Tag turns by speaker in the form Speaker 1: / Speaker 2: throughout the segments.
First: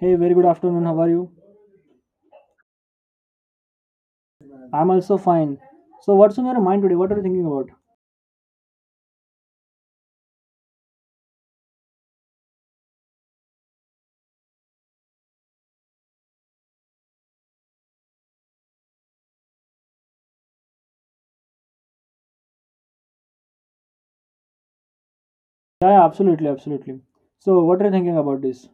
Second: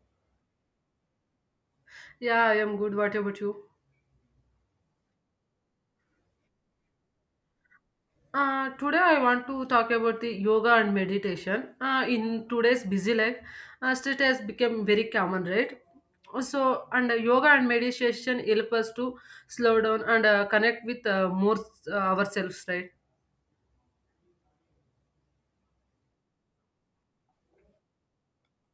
Speaker 1: Hey, very good afternoon. How are you?
Speaker 2: Yeah, I am good. What about you?
Speaker 1: I'm also fine. So, what's on your mind today? What are you thinking about?
Speaker 2: Today I want to talk about the yoga and meditation. In today's busy life, stress has become very common, right? So, and yoga and meditation help us to slow down and connect with more ourselves, right?
Speaker 1: Yeah, yeah, absolutely, absolutely. So, what are you thinking about this?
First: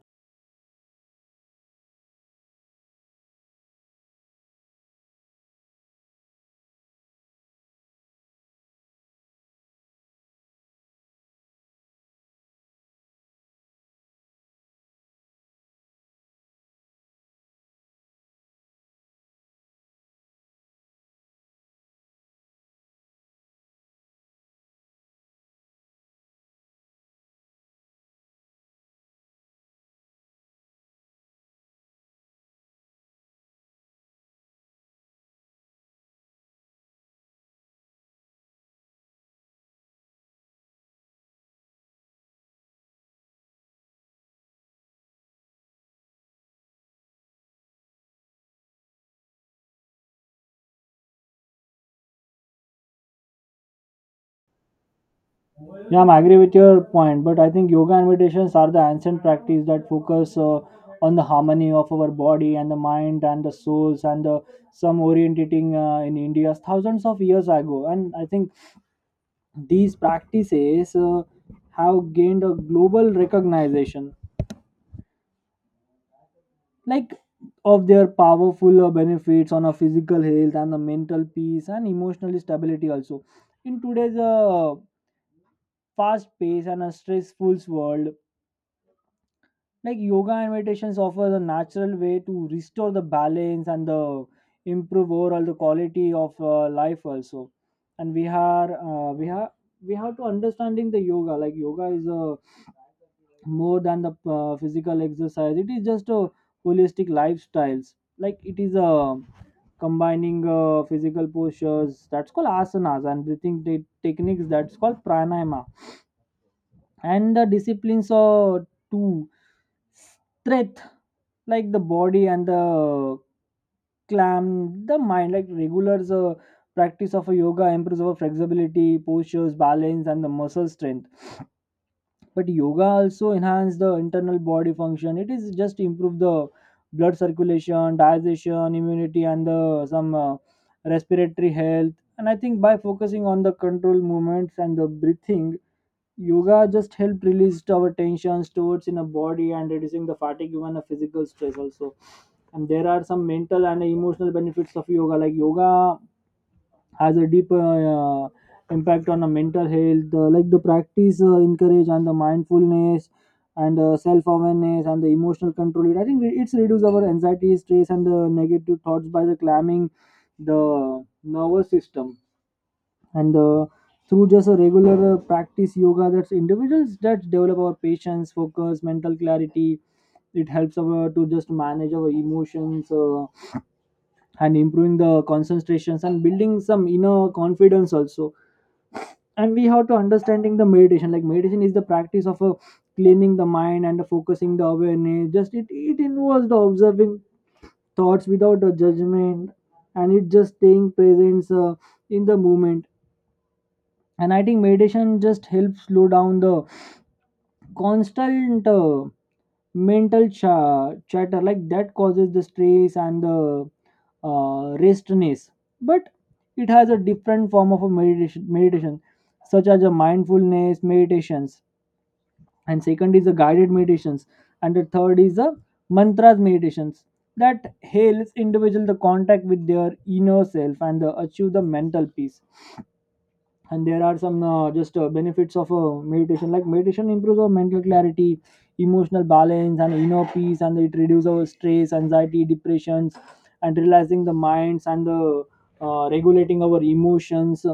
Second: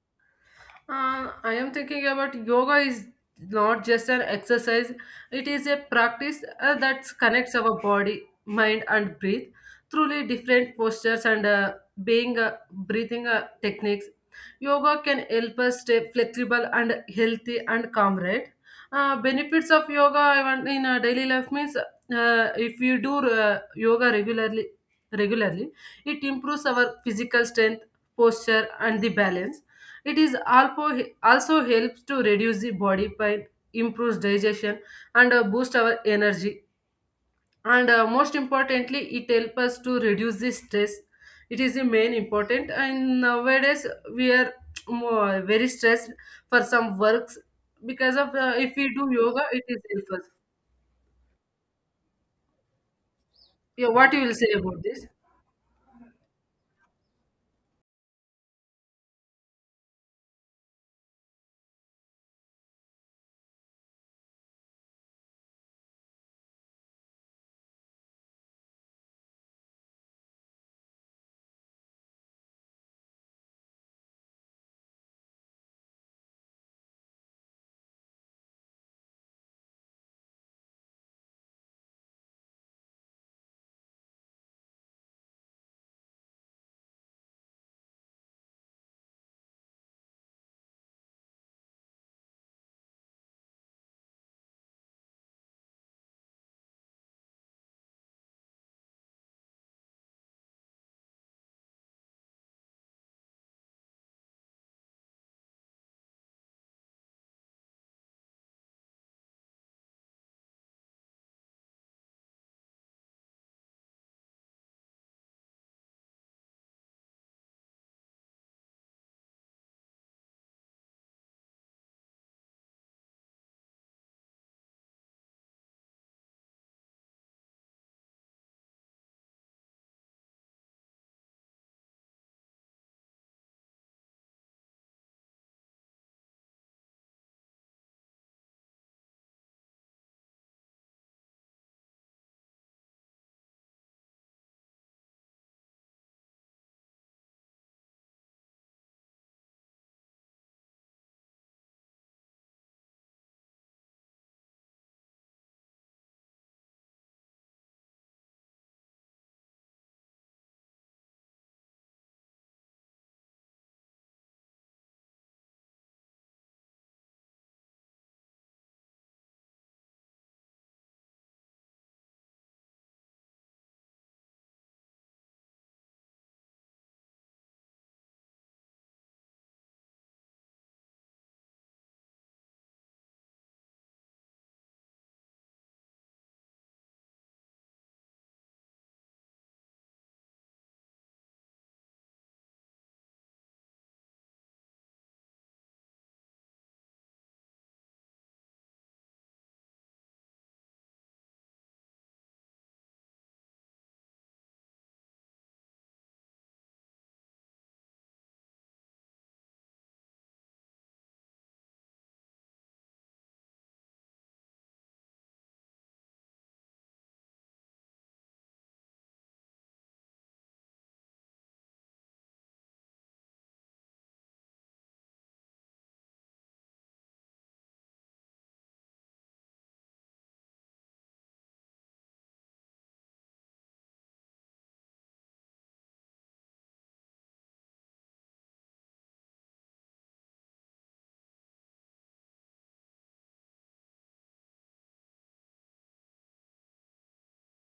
Speaker 2: I am thinking about yoga is not just an exercise, it is a practice that connects our body, mind, and breath through different postures and being breathing techniques. Yoga can help us stay flexible and healthy and calm, right? Benefits of yoga even in daily life means if you do yoga regularly, it improves our physical strength, posture, and the balance. It also helps to reduce the body pain, improves digestion, and boost our energy. And most importantly, it helps us to reduce the stress. It is the main important. And nowadays we are more, very stressed for some works because of if we do yoga, it is helpful. Yeah, what you will say about this?
Speaker 1: Yeah, I'm agree with your point, but I think yoga and meditations are the ancient practice that focus on the harmony of our body and the mind and the souls and the some orientating in India thousands of years ago. And I think these practices have gained a global recognition, like of their powerful benefits on a physical health and the mental peace and emotional stability also in today's fast paced and a stressful world, like yoga and meditations offers a natural way to restore the balance and the improve overall the quality of life also. And we are we have to understanding the yoga. Like yoga is a more than the physical exercise, it is just a holistic lifestyles. Like it is a combining physical postures that's called asanas, and breathing techniques that's called pranayama, and the disciplines are to strength like the body and the clam the mind. Like regulars practice of a yoga improves our flexibility, postures, balance, and the muscle strength. But yoga also enhance the internal body function. It is just improve the blood circulation, digestion, immunity, and the some respiratory health. And I think by focusing on the control movements and the breathing, yoga just help release our tension stored in a body and reducing the fatigue, even a physical stress also. And there are some mental and emotional benefits of yoga. Like yoga has a deep impact on the mental health. Like the practice encourage and the mindfulness and self awareness and the emotional control. It, I think, it's reduce our anxiety, stress, and the negative thoughts by the calming the nervous system, and through just a regular practice yoga that's individuals that develop our patience, focus, mental clarity. It helps our to just manage our emotions, and improving the concentrations and building some inner confidence also. And we have to understanding the meditation. Like meditation is the practice of a cleaning the mind and focusing the awareness. Just it involves the observing thoughts without a judgment, and it just staying present in the moment. And I think meditation just helps slow down the constant mental chatter, like that causes the stress and the restness. But it has a different form of a meditation, such as a mindfulness meditations, and second is the guided meditations, and the third is the mantras meditations that helps individual the contact with their inner self and the achieve the mental peace. And there are some just benefits of meditation. Like meditation improves our mental clarity, emotional balance, and inner peace, and it reduces our stress, anxiety, depressions, and realizing the minds and the regulating our emotions.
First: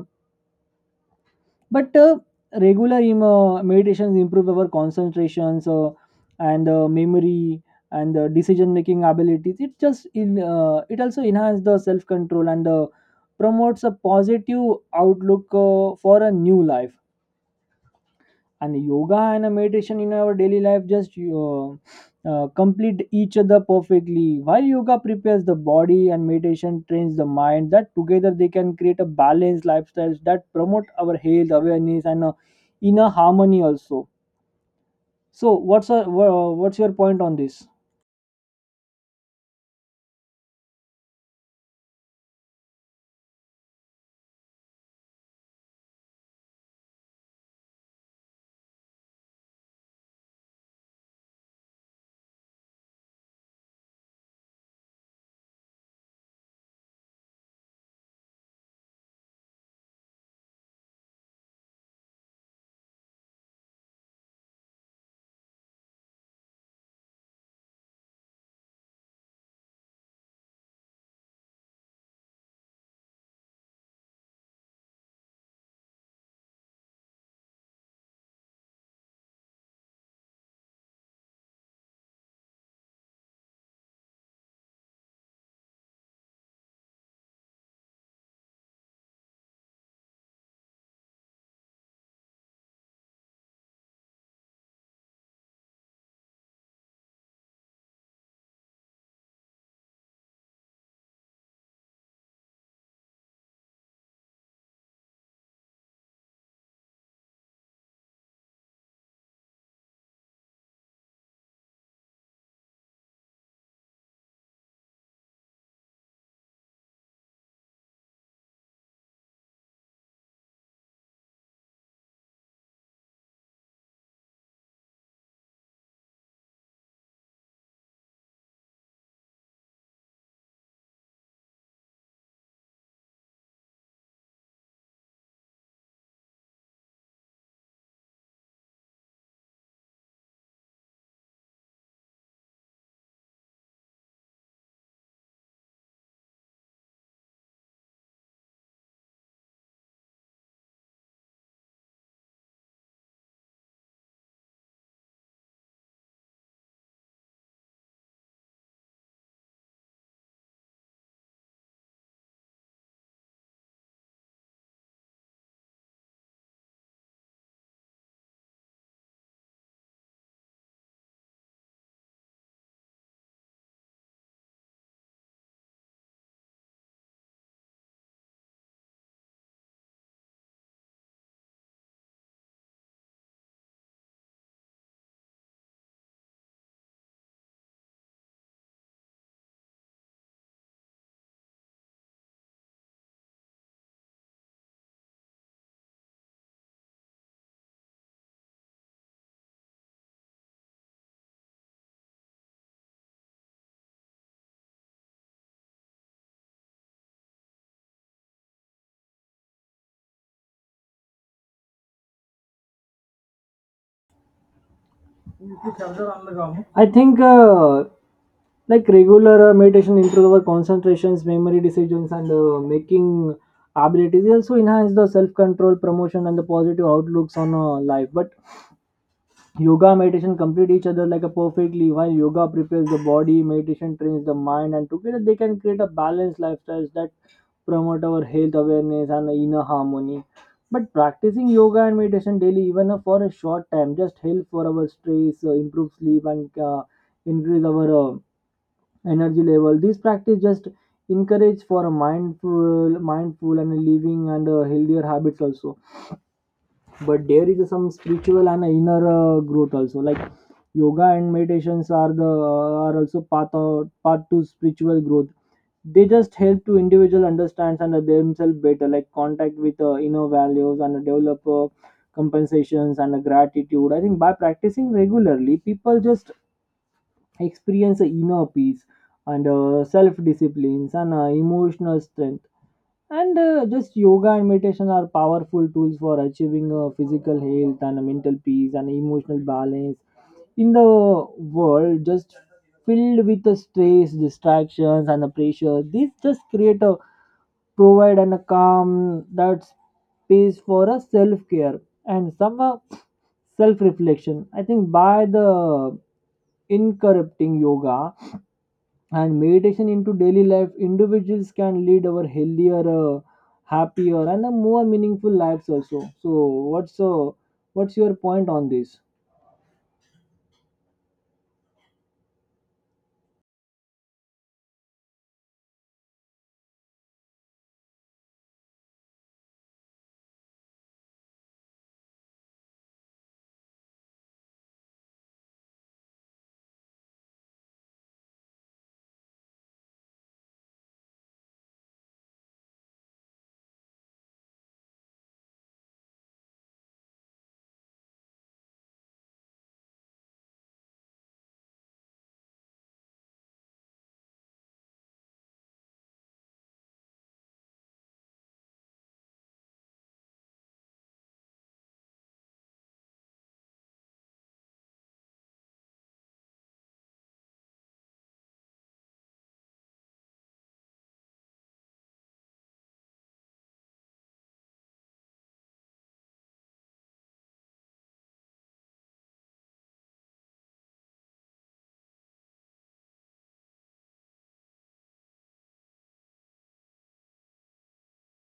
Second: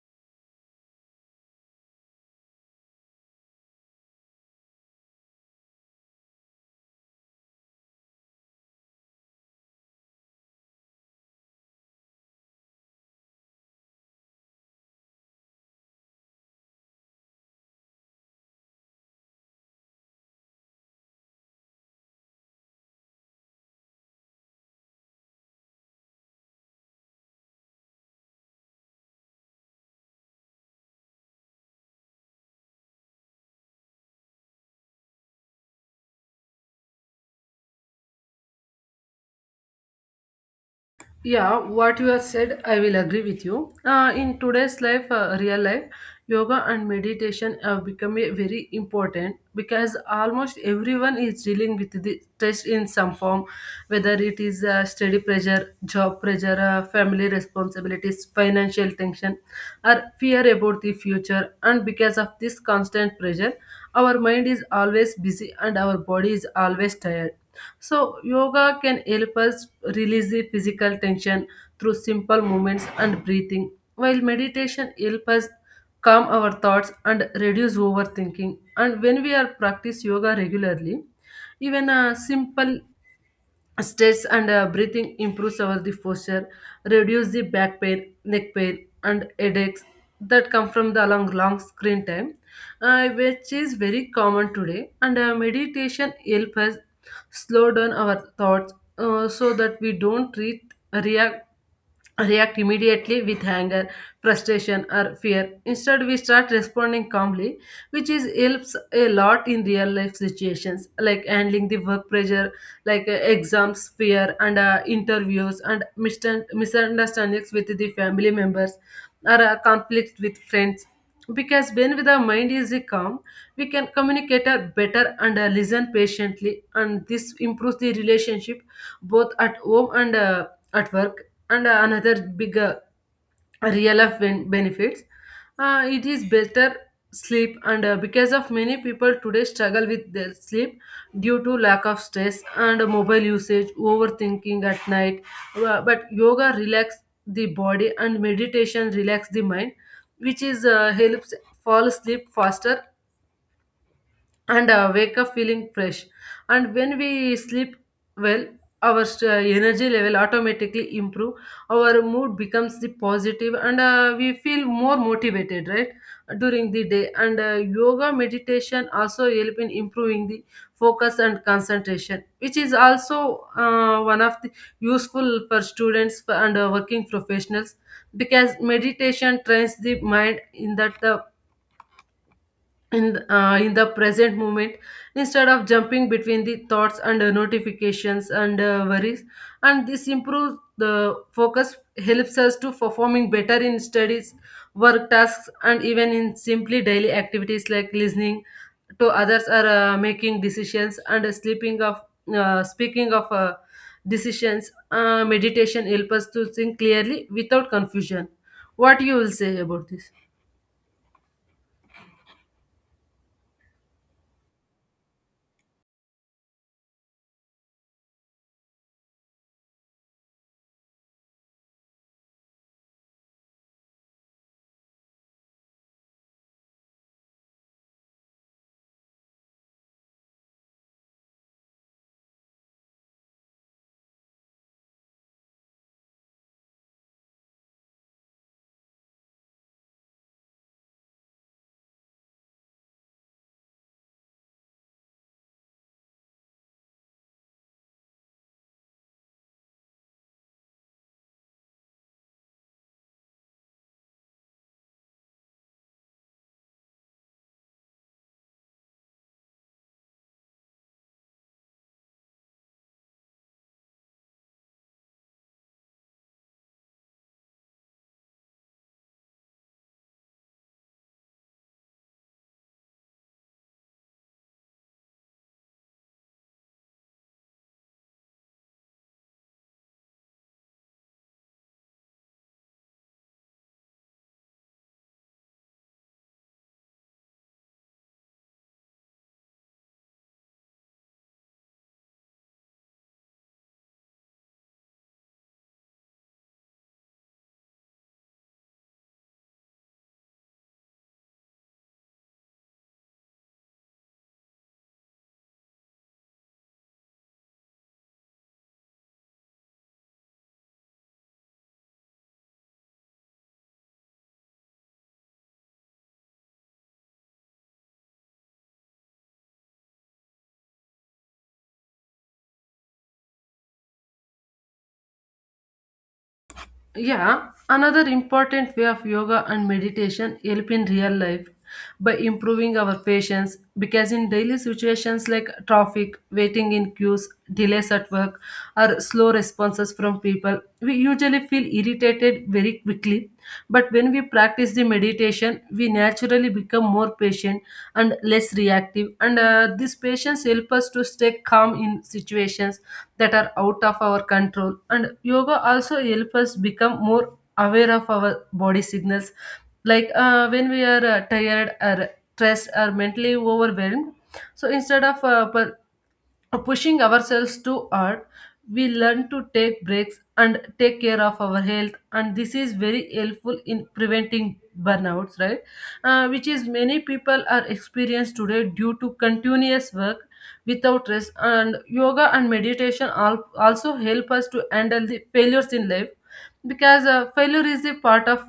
Speaker 1: But regular meditations improve our concentrations, and memory, and decision making abilities. It just in It also enhances the self control, and promotes a positive outlook for a new life. And yoga and a meditation in our daily life just complete each other perfectly, while yoga prepares the body and meditation trains the mind, that together they can create a balanced lifestyles that promote our health awareness and inner harmony also. So what's your point on this?
Speaker 2: Yeah, what you have said, I will agree with you. In today's life, real life, yoga and meditation have become a very important because almost everyone is dealing with the stress in some form, whether it is study pressure, job pressure, family responsibilities, financial tension, or fear about the future. And because of this constant pressure, our mind is always busy and our body is always tired. So, yoga can help us release the physical tension through simple movements and breathing, while meditation helps us calm our thoughts and reduce overthinking. And when we are practice yoga regularly, even a simple stretch and breathing improves our the posture, reduce the back pain, neck pain, and headaches that come from the long, long screen time, which is very common today. And meditation helps us slow down our thoughts so that we don't react react immediately with anger, frustration, or fear. Instead, we start responding calmly, which is helps a lot in real life situations like handling the work pressure, like exams, fear, and interviews, and misunderstandings with the family members, or conflict with friends. Because when the mind is calm, we can communicate better and listen patiently, and this improves the relationship both at home and at work. And another big real life benefits, it is better sleep. And because of many people today struggle with their sleep due to lack of stress and mobile usage overthinking at night. But yoga relax the body and meditation relax the mind, which is helps fall asleep faster and wake up feeling fresh. And when we sleep well, our energy level automatically improve, our mood becomes the positive, and we feel more motivated, right, during the day. And yoga meditation also help in improving the focus and concentration, which is also one of the useful for students and working professionals, because meditation trains the mind in that the in the present moment instead of jumping between the thoughts and notifications and worries. And this improves the focus, helps us to performing better in studies, work tasks, and even in simply daily activities like listening to others or making decisions. And sleeping of speaking of decisions, meditation helps us to think clearly without confusion. What you will say about this?
Speaker 1: I think like regular meditation improves our concentrations, memory, decisions, and making abilities. It also enhance the self control, promotion, and the positive outlooks on life. But yoga and meditation complete each other like a perfectly. While yoga prepares the body, meditation trains the mind, and together they can create a balanced lifestyles that promote our health awareness and inner harmony. But practicing yoga and meditation daily, even for a short time, just help for our stress, improve sleep, and increase our energy level. This practice just encourage for a mindful and living and healthier habits also. But there is some spiritual and inner growth also. Like yoga and meditations are also path to spiritual growth. They just help to individual understand and themselves better, like contact with inner values, and develop compensations and gratitude. I think by practicing regularly, people just experience a inner peace and self disciplines and emotional strength. And just yoga and meditation are powerful tools for achieving physical health and mental peace and emotional balance in the world, just filled with the stress, distractions, and the pressure. These just create a provide and a calm that space for a self care and some self reflection. I think by the incorrupting yoga and meditation into daily life, individuals can lead our healthier, happier, and a more meaningful lives also. So what's uh, what's your point on this?
Speaker 2: Yeah, another important way of yoga and meditation help in real life by improving our patience, because in daily situations like traffic, waiting in queues, delays at work, or slow responses from people, we usually feel irritated very quickly. But when we practice the meditation, we naturally become more patient and less reactive, and this patience helps us to stay calm in situations that are out of our control. And yoga also helps us become more aware of our body signals, like when we are tired or stressed or mentally overwhelmed. So instead of pushing ourselves too hard, we learn to take breaks and take care of our health, and this is very helpful in preventing burnouts, right? Which is many people are experienced today due to continuous work without rest. And yoga and meditation also help us to handle the failures in life, because failure is a part of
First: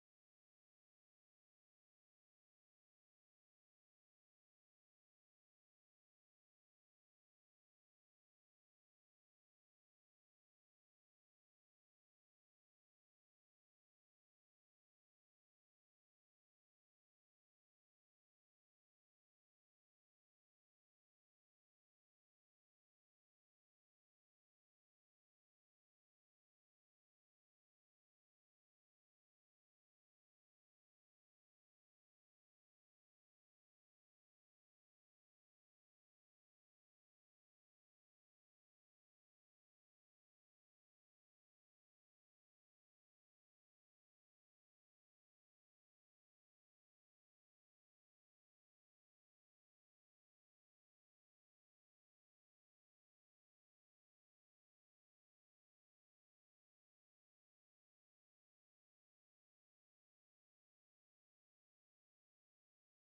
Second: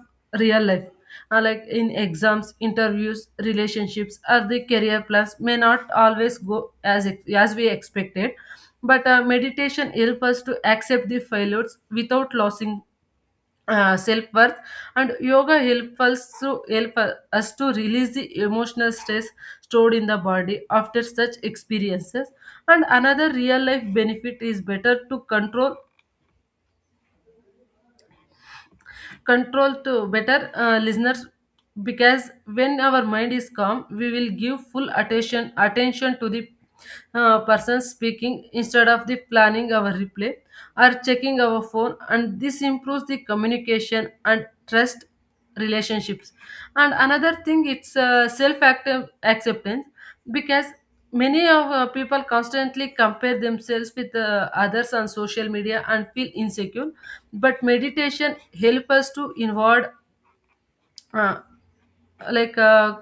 Speaker 2: real life. Like in exams, interviews, relationships, or the career plans may not always go as we expected. But meditation helps us to accept the failures without losing self worth, and yoga help us to release the emotional stress stored in the body after such experiences. And another real life benefit is better to control control to better listeners, because when our mind is calm we will give full attention to the person speaking instead of the planning our replay or checking our phone. And this improves the communication and trust relationships. And another thing, it's self acceptance, because many of people constantly compare themselves with others on social media and feel insecure. But meditation help us to inward, uh, like uh,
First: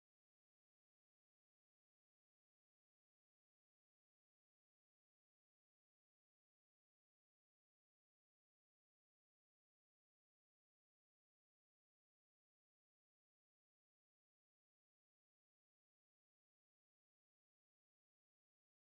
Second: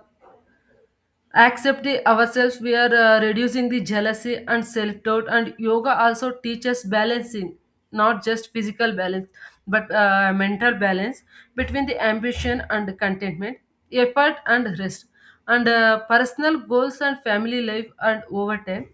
Speaker 2: accept the ourselves, we are reducing the jealousy and self doubt. And yoga also teaches balancing, not just physical balance, but mental balance between the ambition and contentment, effort and rest, and personal goals and family life. And over time,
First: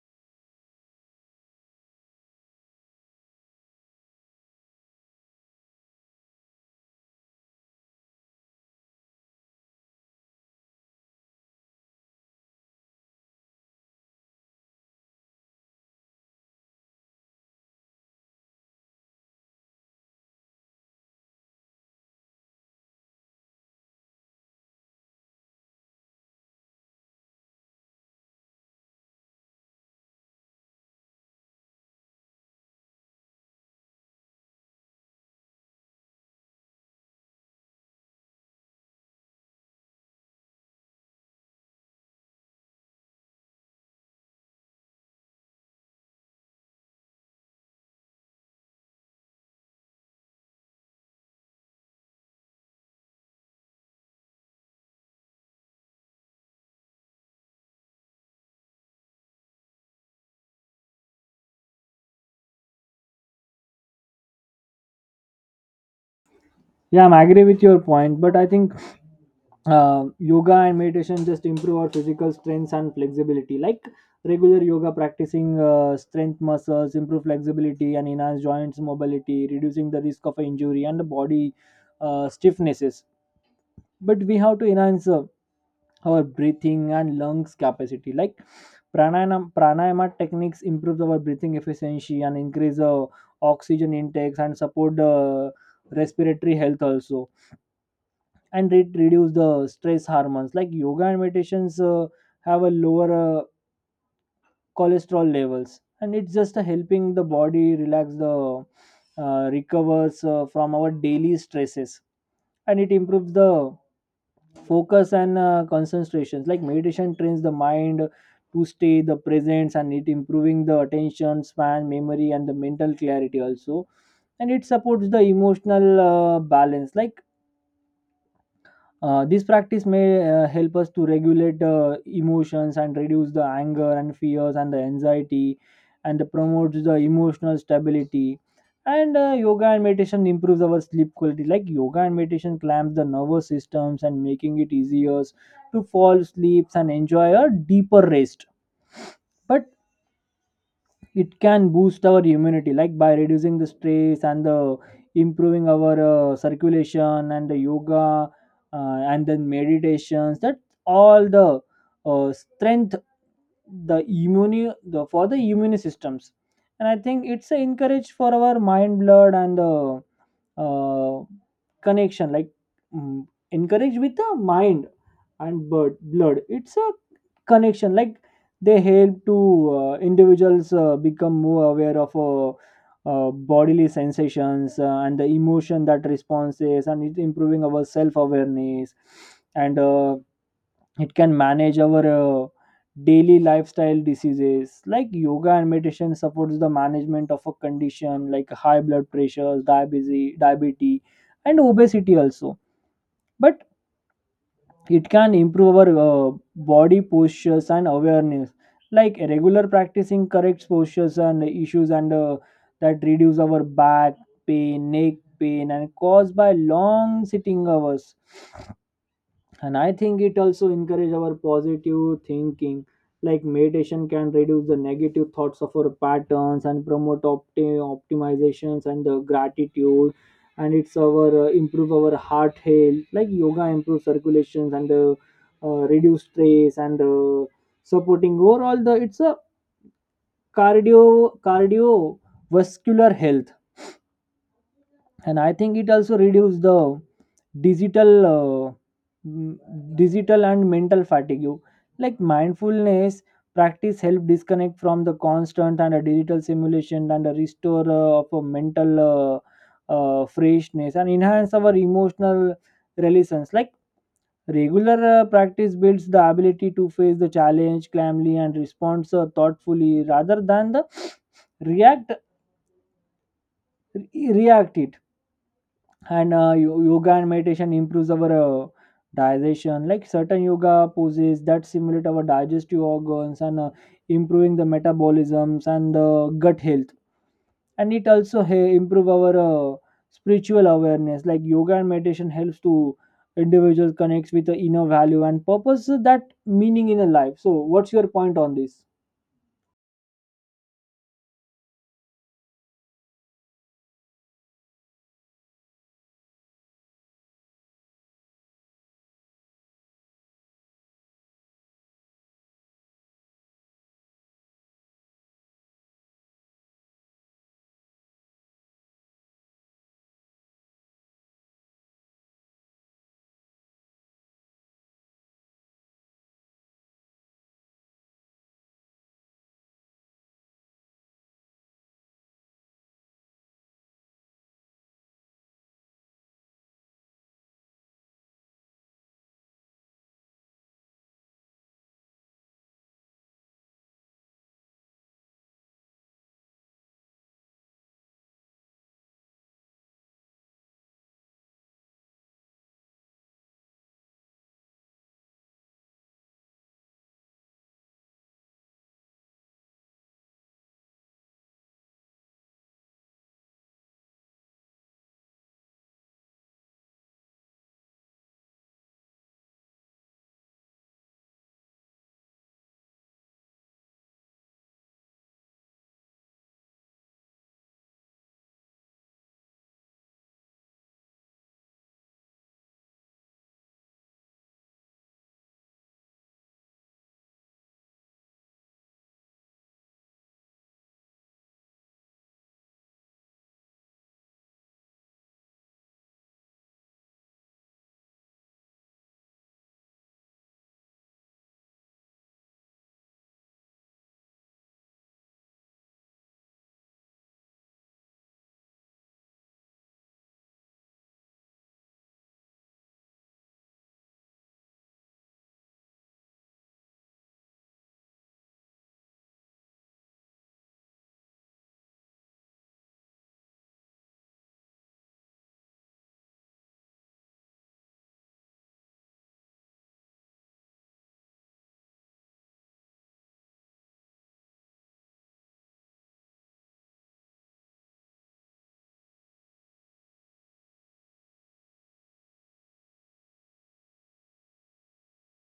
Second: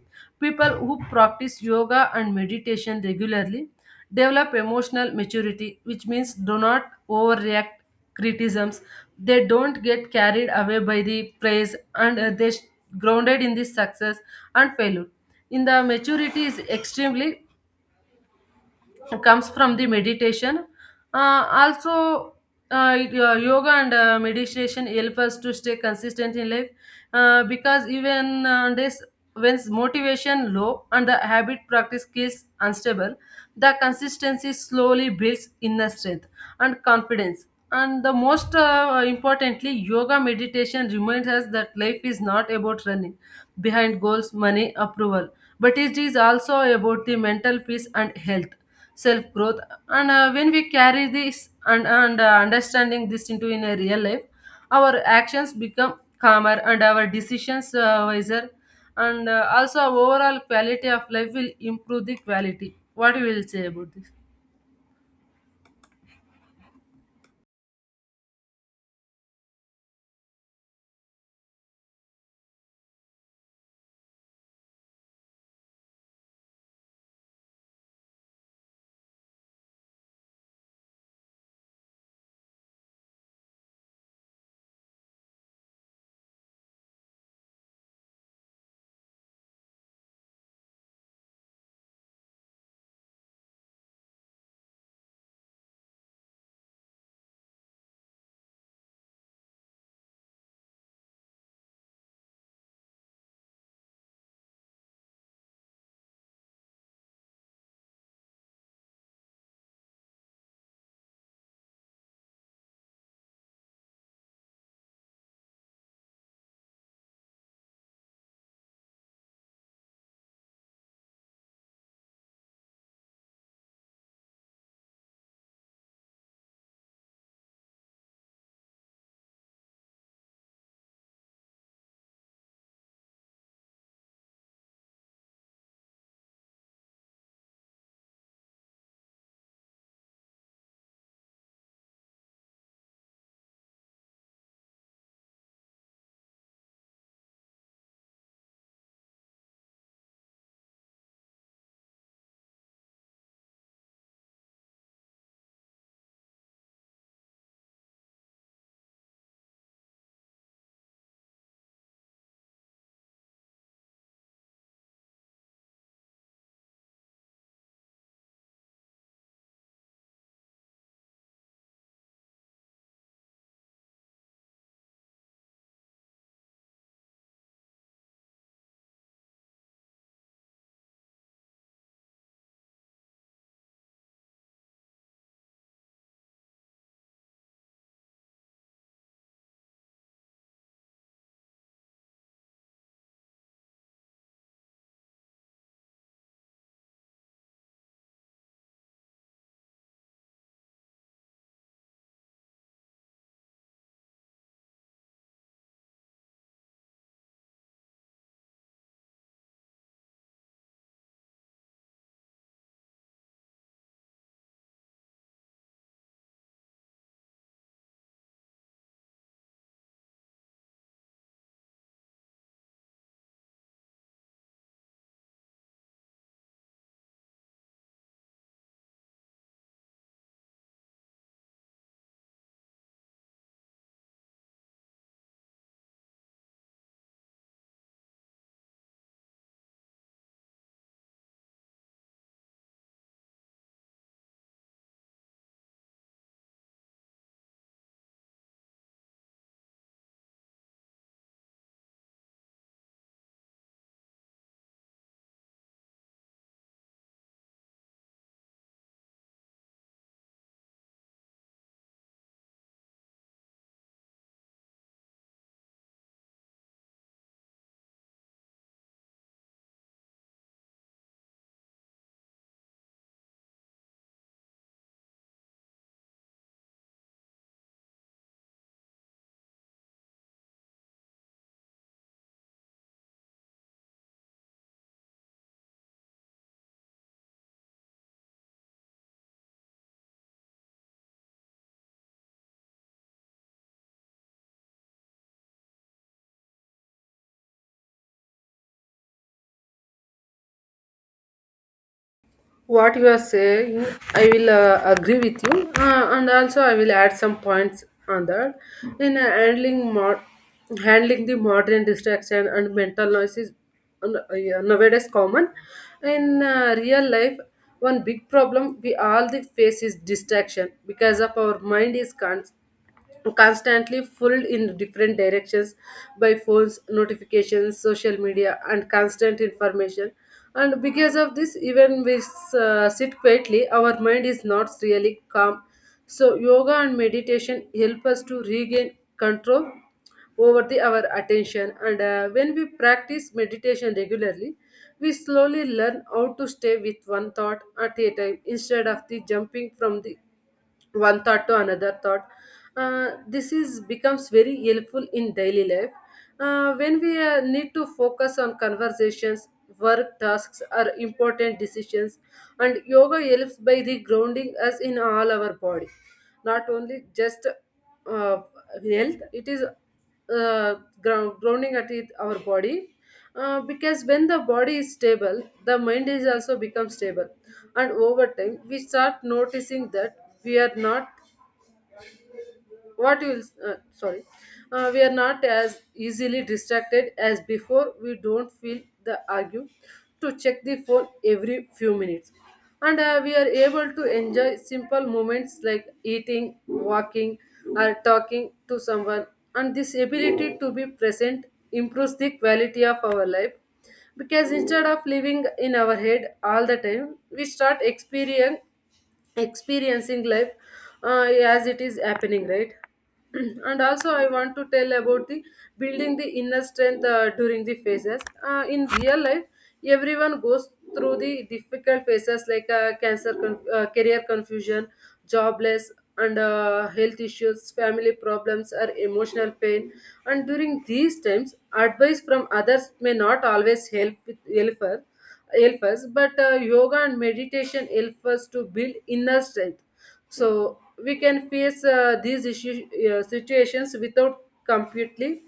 Speaker 2: people who practice yoga and meditation regularly develop emotional maturity, which means do not overreact criticisms, they don't get carried away by the praise, and grounded in the success and failure. In the maturity is extremely comes from the meditation. Also, yoga and meditation help us to stay consistent in life, because even this when motivation low and the habit practice skills unstable, the consistency slowly builds inner strength and confidence. And the most importantly, yoga meditation reminds us that life is not about running behind goals, money, approval, but it is also about the mental peace and health, self growth. And when we carry this and understanding this into in a real life, our actions become calmer and our decisions wiser, and also our overall quality of life will improve the quality. What you will say about this?
Speaker 1: Yeah, I'm agree with your point, but I think yoga and meditation just improve our physical strengths and flexibility. Like regular yoga practicing strength muscles improve flexibility and enhance joints mobility, reducing the risk of injury and the body stiffnesses. But we have to enhance our breathing and lungs capacity. Like pranayama techniques improves our breathing efficiency and increase oxygen intakes and support the respiratory health also. And it reduce the stress hormones. Like yoga and meditations have a lower cholesterol levels, and it's just helping the body relax the recovers from our daily stresses. And it improves the focus and concentrations. Like meditation trains the mind to stay the presence, and it improving the attention span, memory, and the mental clarity also. And it supports the emotional balance. Like this practice may help us to regulate emotions and reduce the anger and fears and the anxiety, and promotes the emotional stability. And yoga and meditation improves our sleep quality. Like yoga and meditation clamps the nervous systems and making it easier to fall asleep and enjoy a deeper rest. But it can boost our immunity, like by reducing the stress and the improving our circulation, and the yoga and then meditations that all the strength the immune systems. And I think it's a encourage for our mind, blood, and the uh, connection. Like encourage with the mind and blood, it's a connection. Like they help to individuals become more aware of bodily sensations, and the emotion that responses, and it improving our self-awareness. And it can manage our daily lifestyle diseases. Like yoga and meditation supports the management of a condition like high blood pressure, diabetes, and obesity also. But it can improve our body postures and awareness. Like regular practicing correct postures and issues, and that reduce our back pain, neck pain, and caused by long sitting hours. And I think it also encourage our positive thinking. Like meditation can reduce the negative thoughts of our patterns and promote optimizations and the gratitude. And it's our improve our heart health. Like yoga improve circulations and reduce stress and supporting overall the it's a cardio cardiovascular health. And I think it also reduce the digital uh, m- digital and mental fatigue. Like mindfulness practice help disconnect from the constant and a digital simulation, and a restore of a mental freshness, and enhance our emotional relations. Like regular practice builds the ability to face the challenge calmly and respond thoughtfully rather than the react react it. And yoga and meditation improves our digestion. Like certain yoga poses that simulate our digestive organs and improving the metabolisms and gut health. And it also improve our spiritual awareness. Like yoga and meditation helps to individual connects with the inner value and purpose that meaning in a life. So what's your point on this?
Speaker 2: What you are saying, I will agree with you, and also I will add some points on that. In handling the modern distraction and mental noise is, yeah, nowadays common in real life. One big problem we all the face is distraction, because of our mind is constantly pulled in different directions by phones, notifications, social media, and constant information. And because of this, even we sit quietly, our mind is not really calm. So, yoga and meditation help us to regain control over our attention. And when we practice meditation regularly, we slowly learn how to stay with one thought at a time instead of the jumping from the one thought to another thought. This is becomes very helpful in daily life when we need to focus on conversations, work tasks, or important decisions. And yoga helps by regrounding us in all our body, not only just uh, health, it is grounding at it, our body, because when the body is stable the mind is also become stable. And over time we start noticing that we are not, what you will sorry, we are not as easily distracted as before, we don't feel the argue to check the phone every few minutes. And we are able to enjoy simple moments like eating, walking, or talking to someone. And this ability to be present improves the quality of our life, because instead of living in our head all the time we start experience experiencing life uh, as it is happening, right? And also I want to tell about the building the inner strength during the phases in real life. Everyone goes through the difficult phases like career confusion, jobless, and health issues, family problems, or emotional pain. And during these times advice from others may not always help with helper help us. But yoga and meditation help us to build inner strength, so we can face situations without completely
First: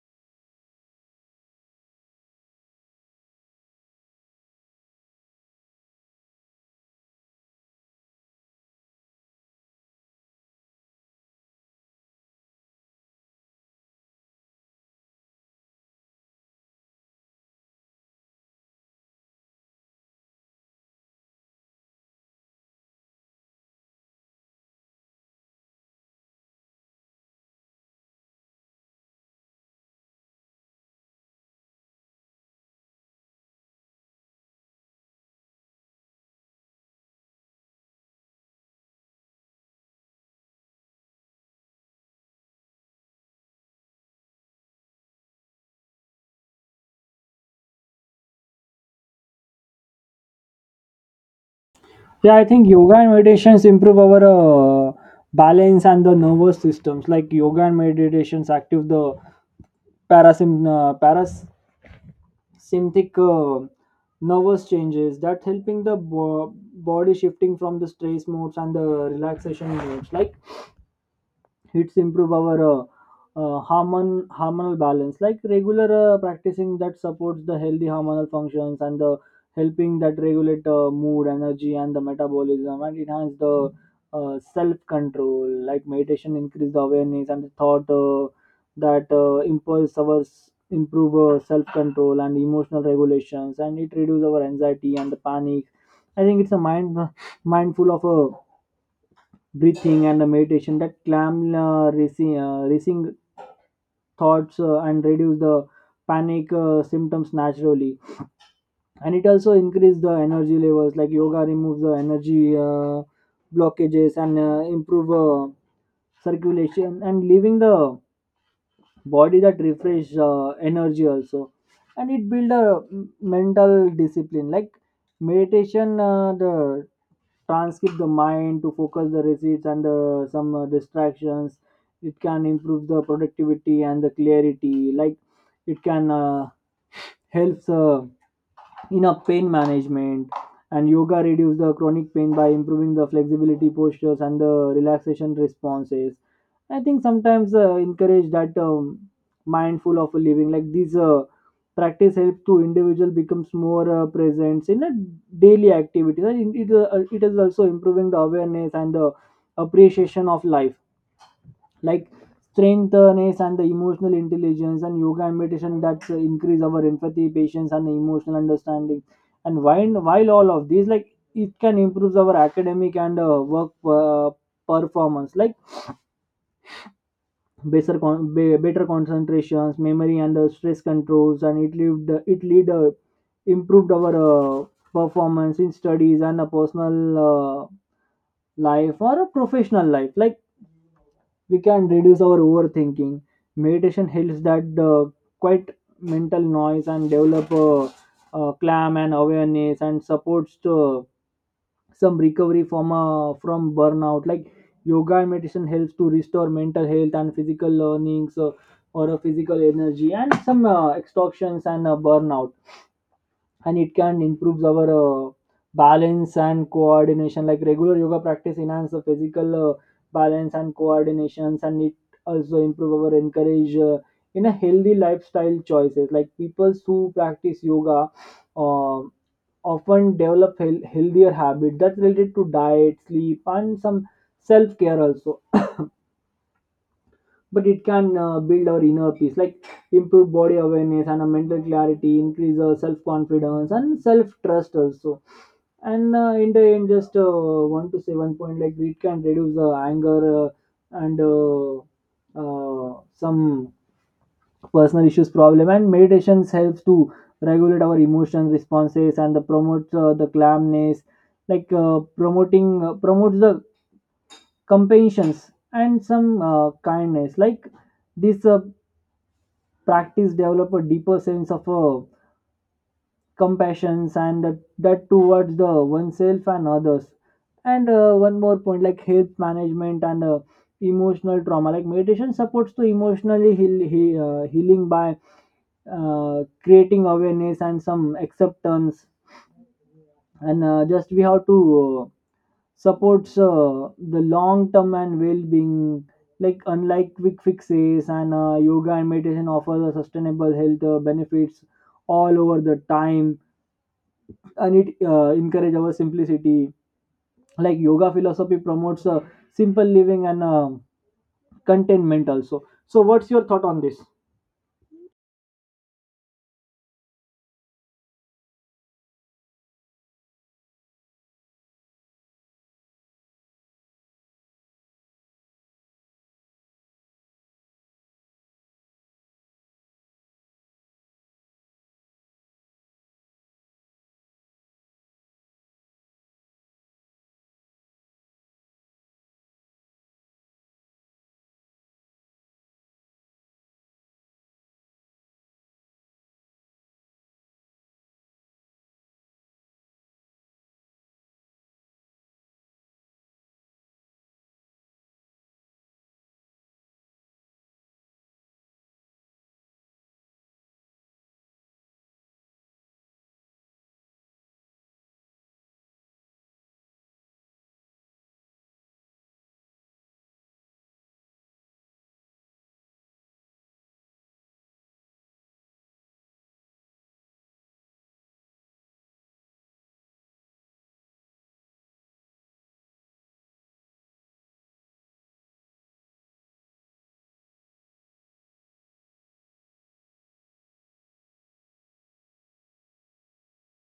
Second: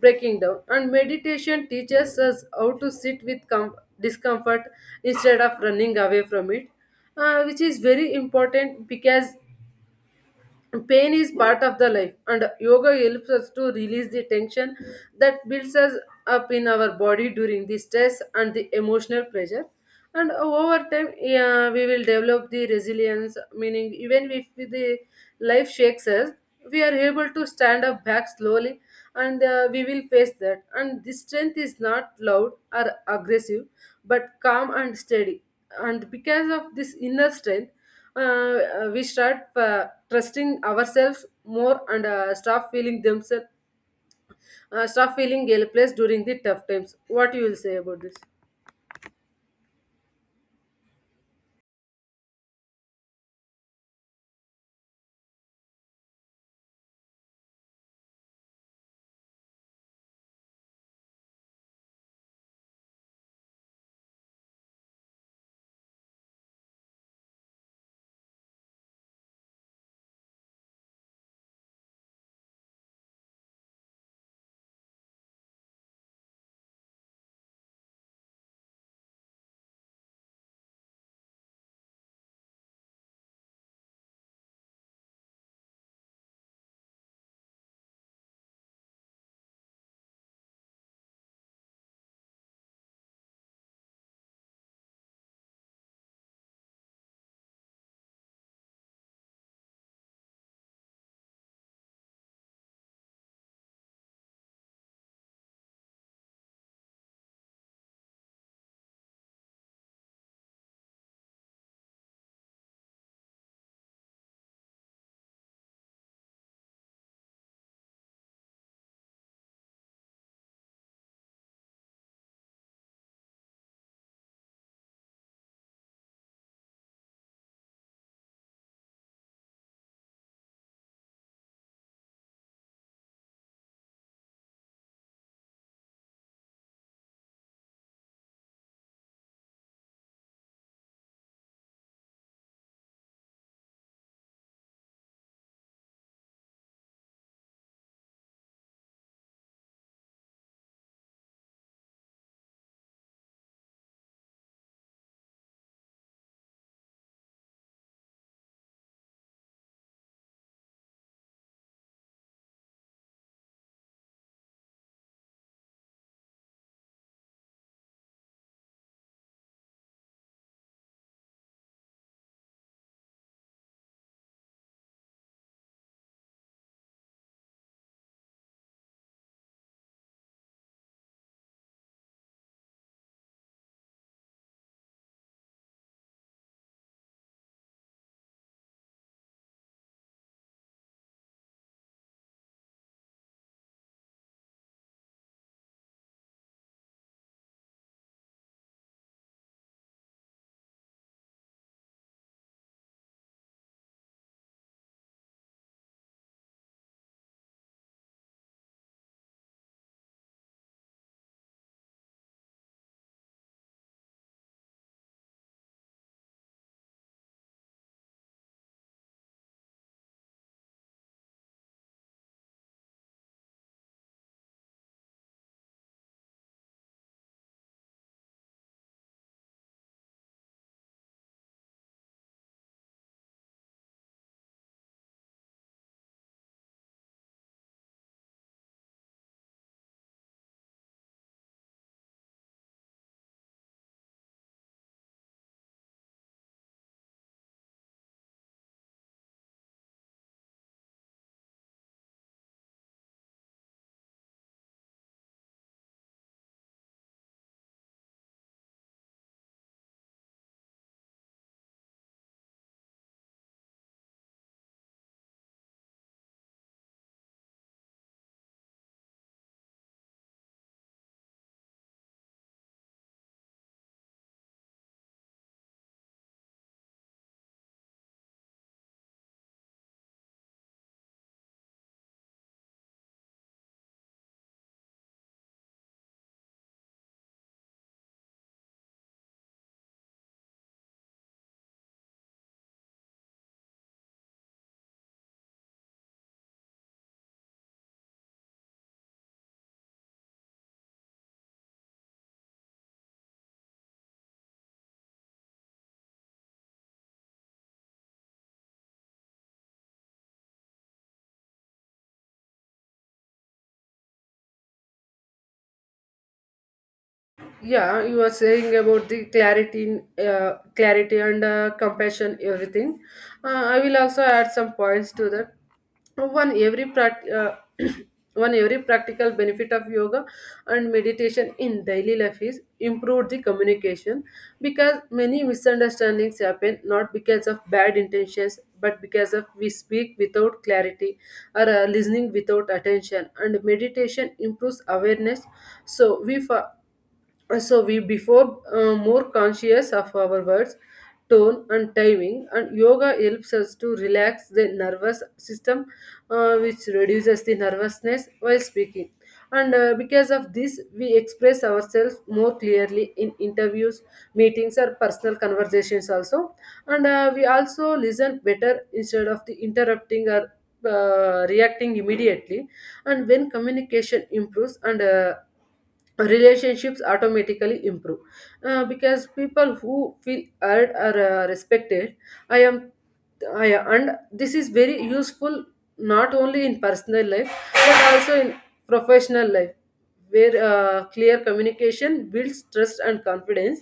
Speaker 2: breaking down. And meditation teaches us how to sit with discomfort instead of running away from it, which is very important because pain is part of the life. And yoga helps us to release the tension that builds us up in our body during the stress and the emotional pressure. And over time, yeah, we will develop the resilience Meaning even if the life shakes us, we are able to stand up back slowly and we will face that. And this strength is not loud or aggressive but calm and steady. And because of this inner strength, we start trusting ourselves more and stop feeling themselves stop feeling helpless during the tough times. What you will say about this?
Speaker 1: Yeah, I think yoga and meditations improve our balance and the nervous systems. Like yoga and meditations active the parasym- uh, parasympathetic nervous changes that helping the body shifting from the stress modes and the relaxation modes. Like it's improve our hormonal balance. Like regular practicing that supports the healthy hormonal functions, and the helping that regulate mood, energy, and the metabolism, and enhance the self control. Like meditation increase the awareness and the thought that impulse our improve self control and emotional regulations, and it reduce our anxiety and the panic. I think it's a mindful of a breathing and the meditation that calm racing thoughts and Reduce the panic symptoms naturally. And it also increase the energy levels, like yoga removes the energy blockages and improve circulation and leaving the body that refresh energy also. And it build a mental discipline, like meditation the transcript the mind to focus the receipts and some distractions. It can improve the productivity and the clarity, like it can helps in a pain management. And yoga reduces the chronic pain by improving the flexibility postures and the relaxation responses. I think sometimes encourage that mindful of living, like these practice help to individual becomes more present in a daily activities, and it is also improving the awareness and the appreciation of life, like strengthness and the emotional intelligence. And yoga and meditation that increase our empathy, patience and emotional understanding. And while all of these, like it can improve our academic and work performance, like better concentrations, memory and stress controls, and it lead improved our performance in studies and a personal life or a professional life, like we can reduce our overthinking. Meditation helps that quite mental noise and develop a calm and awareness, and supports to some recovery from burnout, like yoga and meditation helps to restore mental health and physical learnings or a physical energy and some extortions and burnout. And it can improves our balance and coordination, like regular yoga practice enhance the physical balance and coordinations, and it also improve our encourage in a healthy lifestyle choices, like people who practice yoga uh, often develop healthier habits that's related to diet, sleep and some self-care also. But it can build our inner peace, like improve body awareness and a mental clarity, increase our self confidence and self trust also. And in the end, just one to say one point, like it can reduce the anger, and some personal issues problem, and meditations helps to regulate our emotion responses and the promotes the calmness, like promoting promotes the compassions and some kindness, like this practice develop a deeper sense of compassion and that towards the oneself and others. And one more point, like health management and emotional trauma, like meditation supports to emotionally healing by creating awareness and some acceptance. And just we have to supports the long term and well being. Like, unlike quick fixes, and yoga and meditation offer the sustainable health benefits all over the time, and it encourage our simplicity, like yoga philosophy promotes simple living and contentment also. So what's your thought on this?
Speaker 2: Yeah, you are saying about the clarity in, clarity and compassion, everything. I will also add some points to that. one every prac- uh, One, every practical benefit of yoga and meditation in daily life is improve the communication, because many misunderstandings happen not because of bad intentions but because of we speak without clarity or listening without attention. And meditation improves awareness, so so we before more conscious of our words, tone and timing. And yoga helps us to relax the nervous system, which reduces the nervousness while speaking. And because of this we express ourselves more clearly in interviews, meetings or personal conversations also. And we also listen better instead of the interrupting or reacting immediately. And when communication improves, and relationships automatically improve. Because people who feel heard are respected. i am I, and this is very useful not only in personal life but also in professional life, where clear communication builds trust and confidence.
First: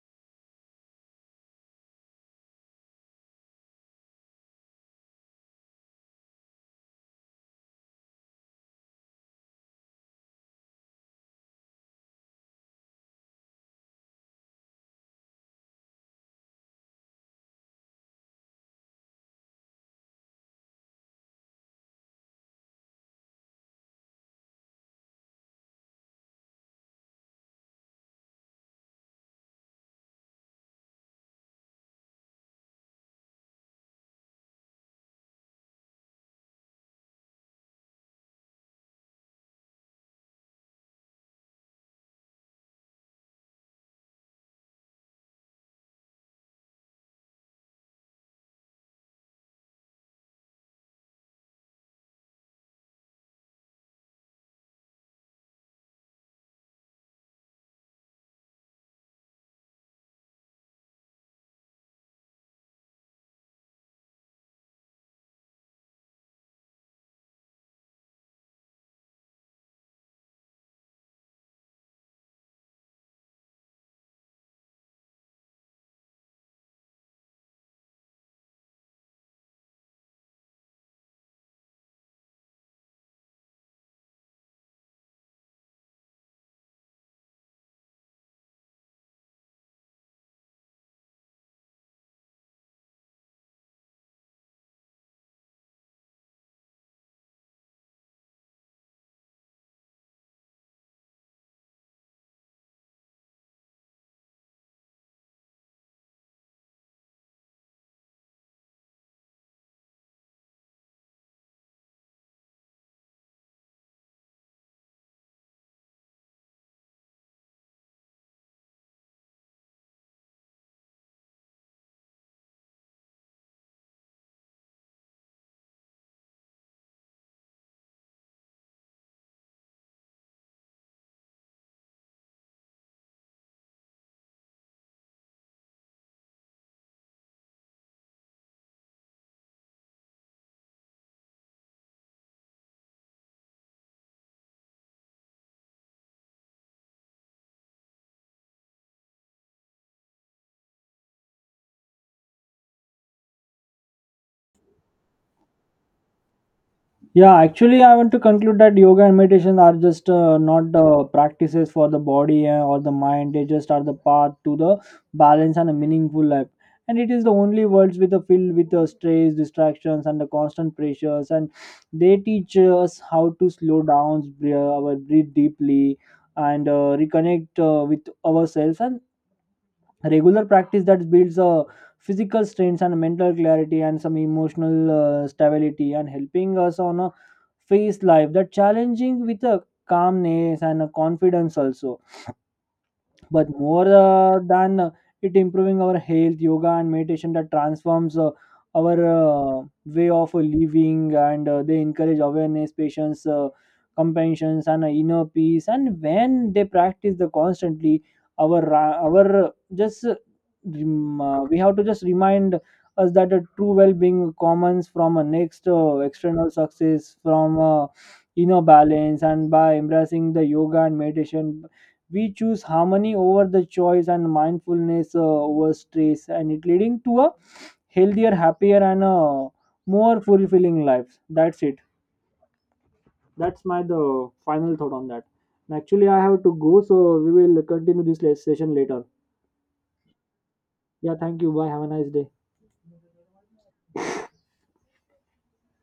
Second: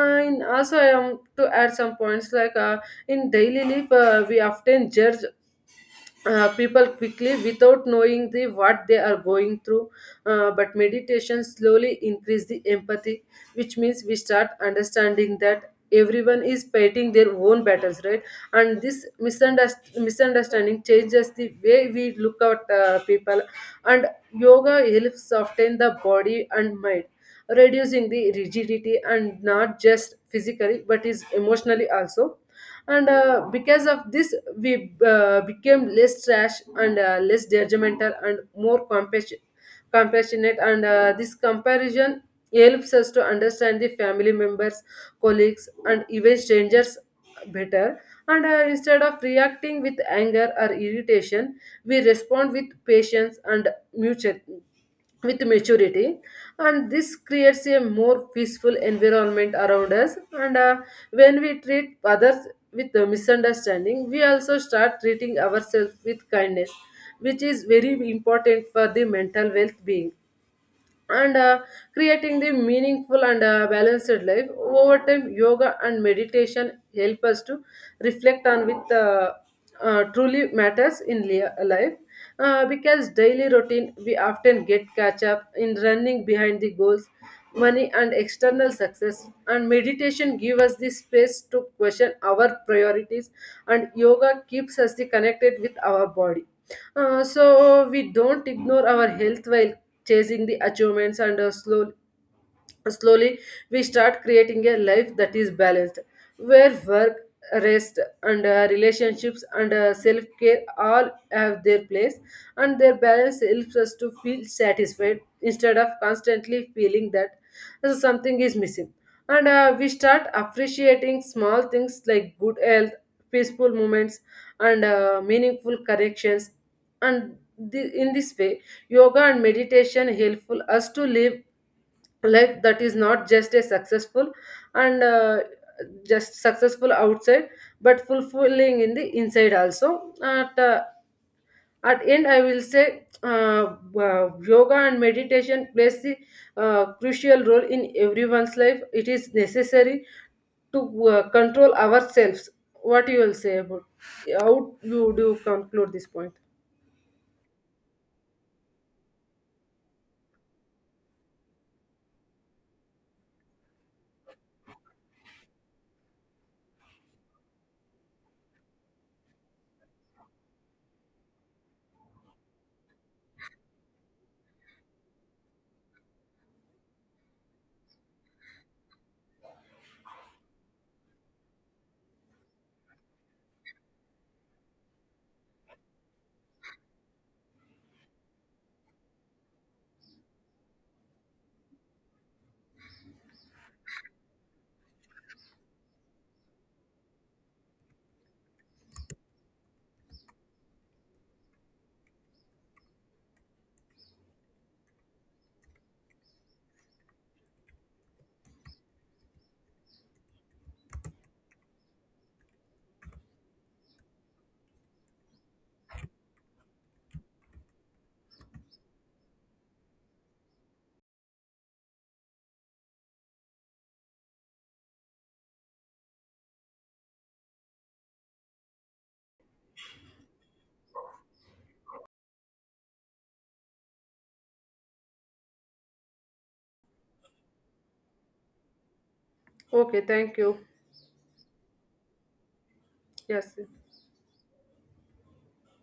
Speaker 2: And also I am to add some points like, in daily life we often judge people quickly without knowing the what they are going through. But meditation slowly increase the empathy, which means we start understanding that everyone is fighting their own battles, right? And this misunderstanding changes the way we look at people. And yoga helps soften the body and mind, reducing the rigidity, and not just physically but is emotionally also. And because of this we became less trash and less judgmental and more compassionate. And this comparison helps us to understand the family members, colleagues and even strangers better. And instead of reacting with anger or irritation, we respond with patience and mutual, with maturity. And this creates a more peaceful environment around us. And When we treat others with misunderstanding, we also start treating ourselves with kindness, which is very important for the mental well being. And creating the meaningful and balanced life over time, yoga and meditation help us to reflect on with truly matters in life. Because daily routine, we often get catch up in running behind the goals, money and external success, and meditation give us the space to question our priorities. And yoga keeps us the connected with our body, so we don't ignore our health while chasing the achievements. And Slowly, we start creating a life that is balanced, where work, rest, and relationships and self care all have their place, and their balance helps us to feel satisfied instead of constantly feeling that something is missing. And we start appreciating small things like good health, peaceful moments, and meaningful connections. And in this way, yoga and meditation helpful us to live like that is not just a successful and just successful outside but fulfilling in the inside also. At end I will say, yoga and meditation plays the crucial role in everyone's life. It is necessary to control ourselves. What you will say about how you do conclude this point?
Speaker 1: Yeah, actually, I want to conclude that yoga and meditation are just not the practices for the body or the mind. They just are the path to the balance and a meaningful life. And it is the only worlds with a filled with the stress, distractions, and the constant pressures. And they teach us how to slow down, our breathe deeply, and reconnect with ourselves. And regular practice that builds a physical strength and mental clarity and some emotional stability, and helping us on a face life that challenging with a calmness and a confidence also. But more than it improving our health, yoga and meditation that transforms our way of living. And they encourage awareness, patience, compassion and inner peace. And when they practice the constantly, our ra- our just rem- we have to just remind us that a true well-being comes from a next external success, from inner balance. And by embracing the yoga and meditation, we choose harmony over the choice and mindfulness over stress, and it leading to a healthier, happier and a more fulfilling lives. That's it. That's my the final thought on that. And actually I have to go, so we will continue this session later.
Speaker 2: Okay, thank you.
Speaker 1: Yeah, thank you, bye, have a nice day.
Speaker 2: Yes.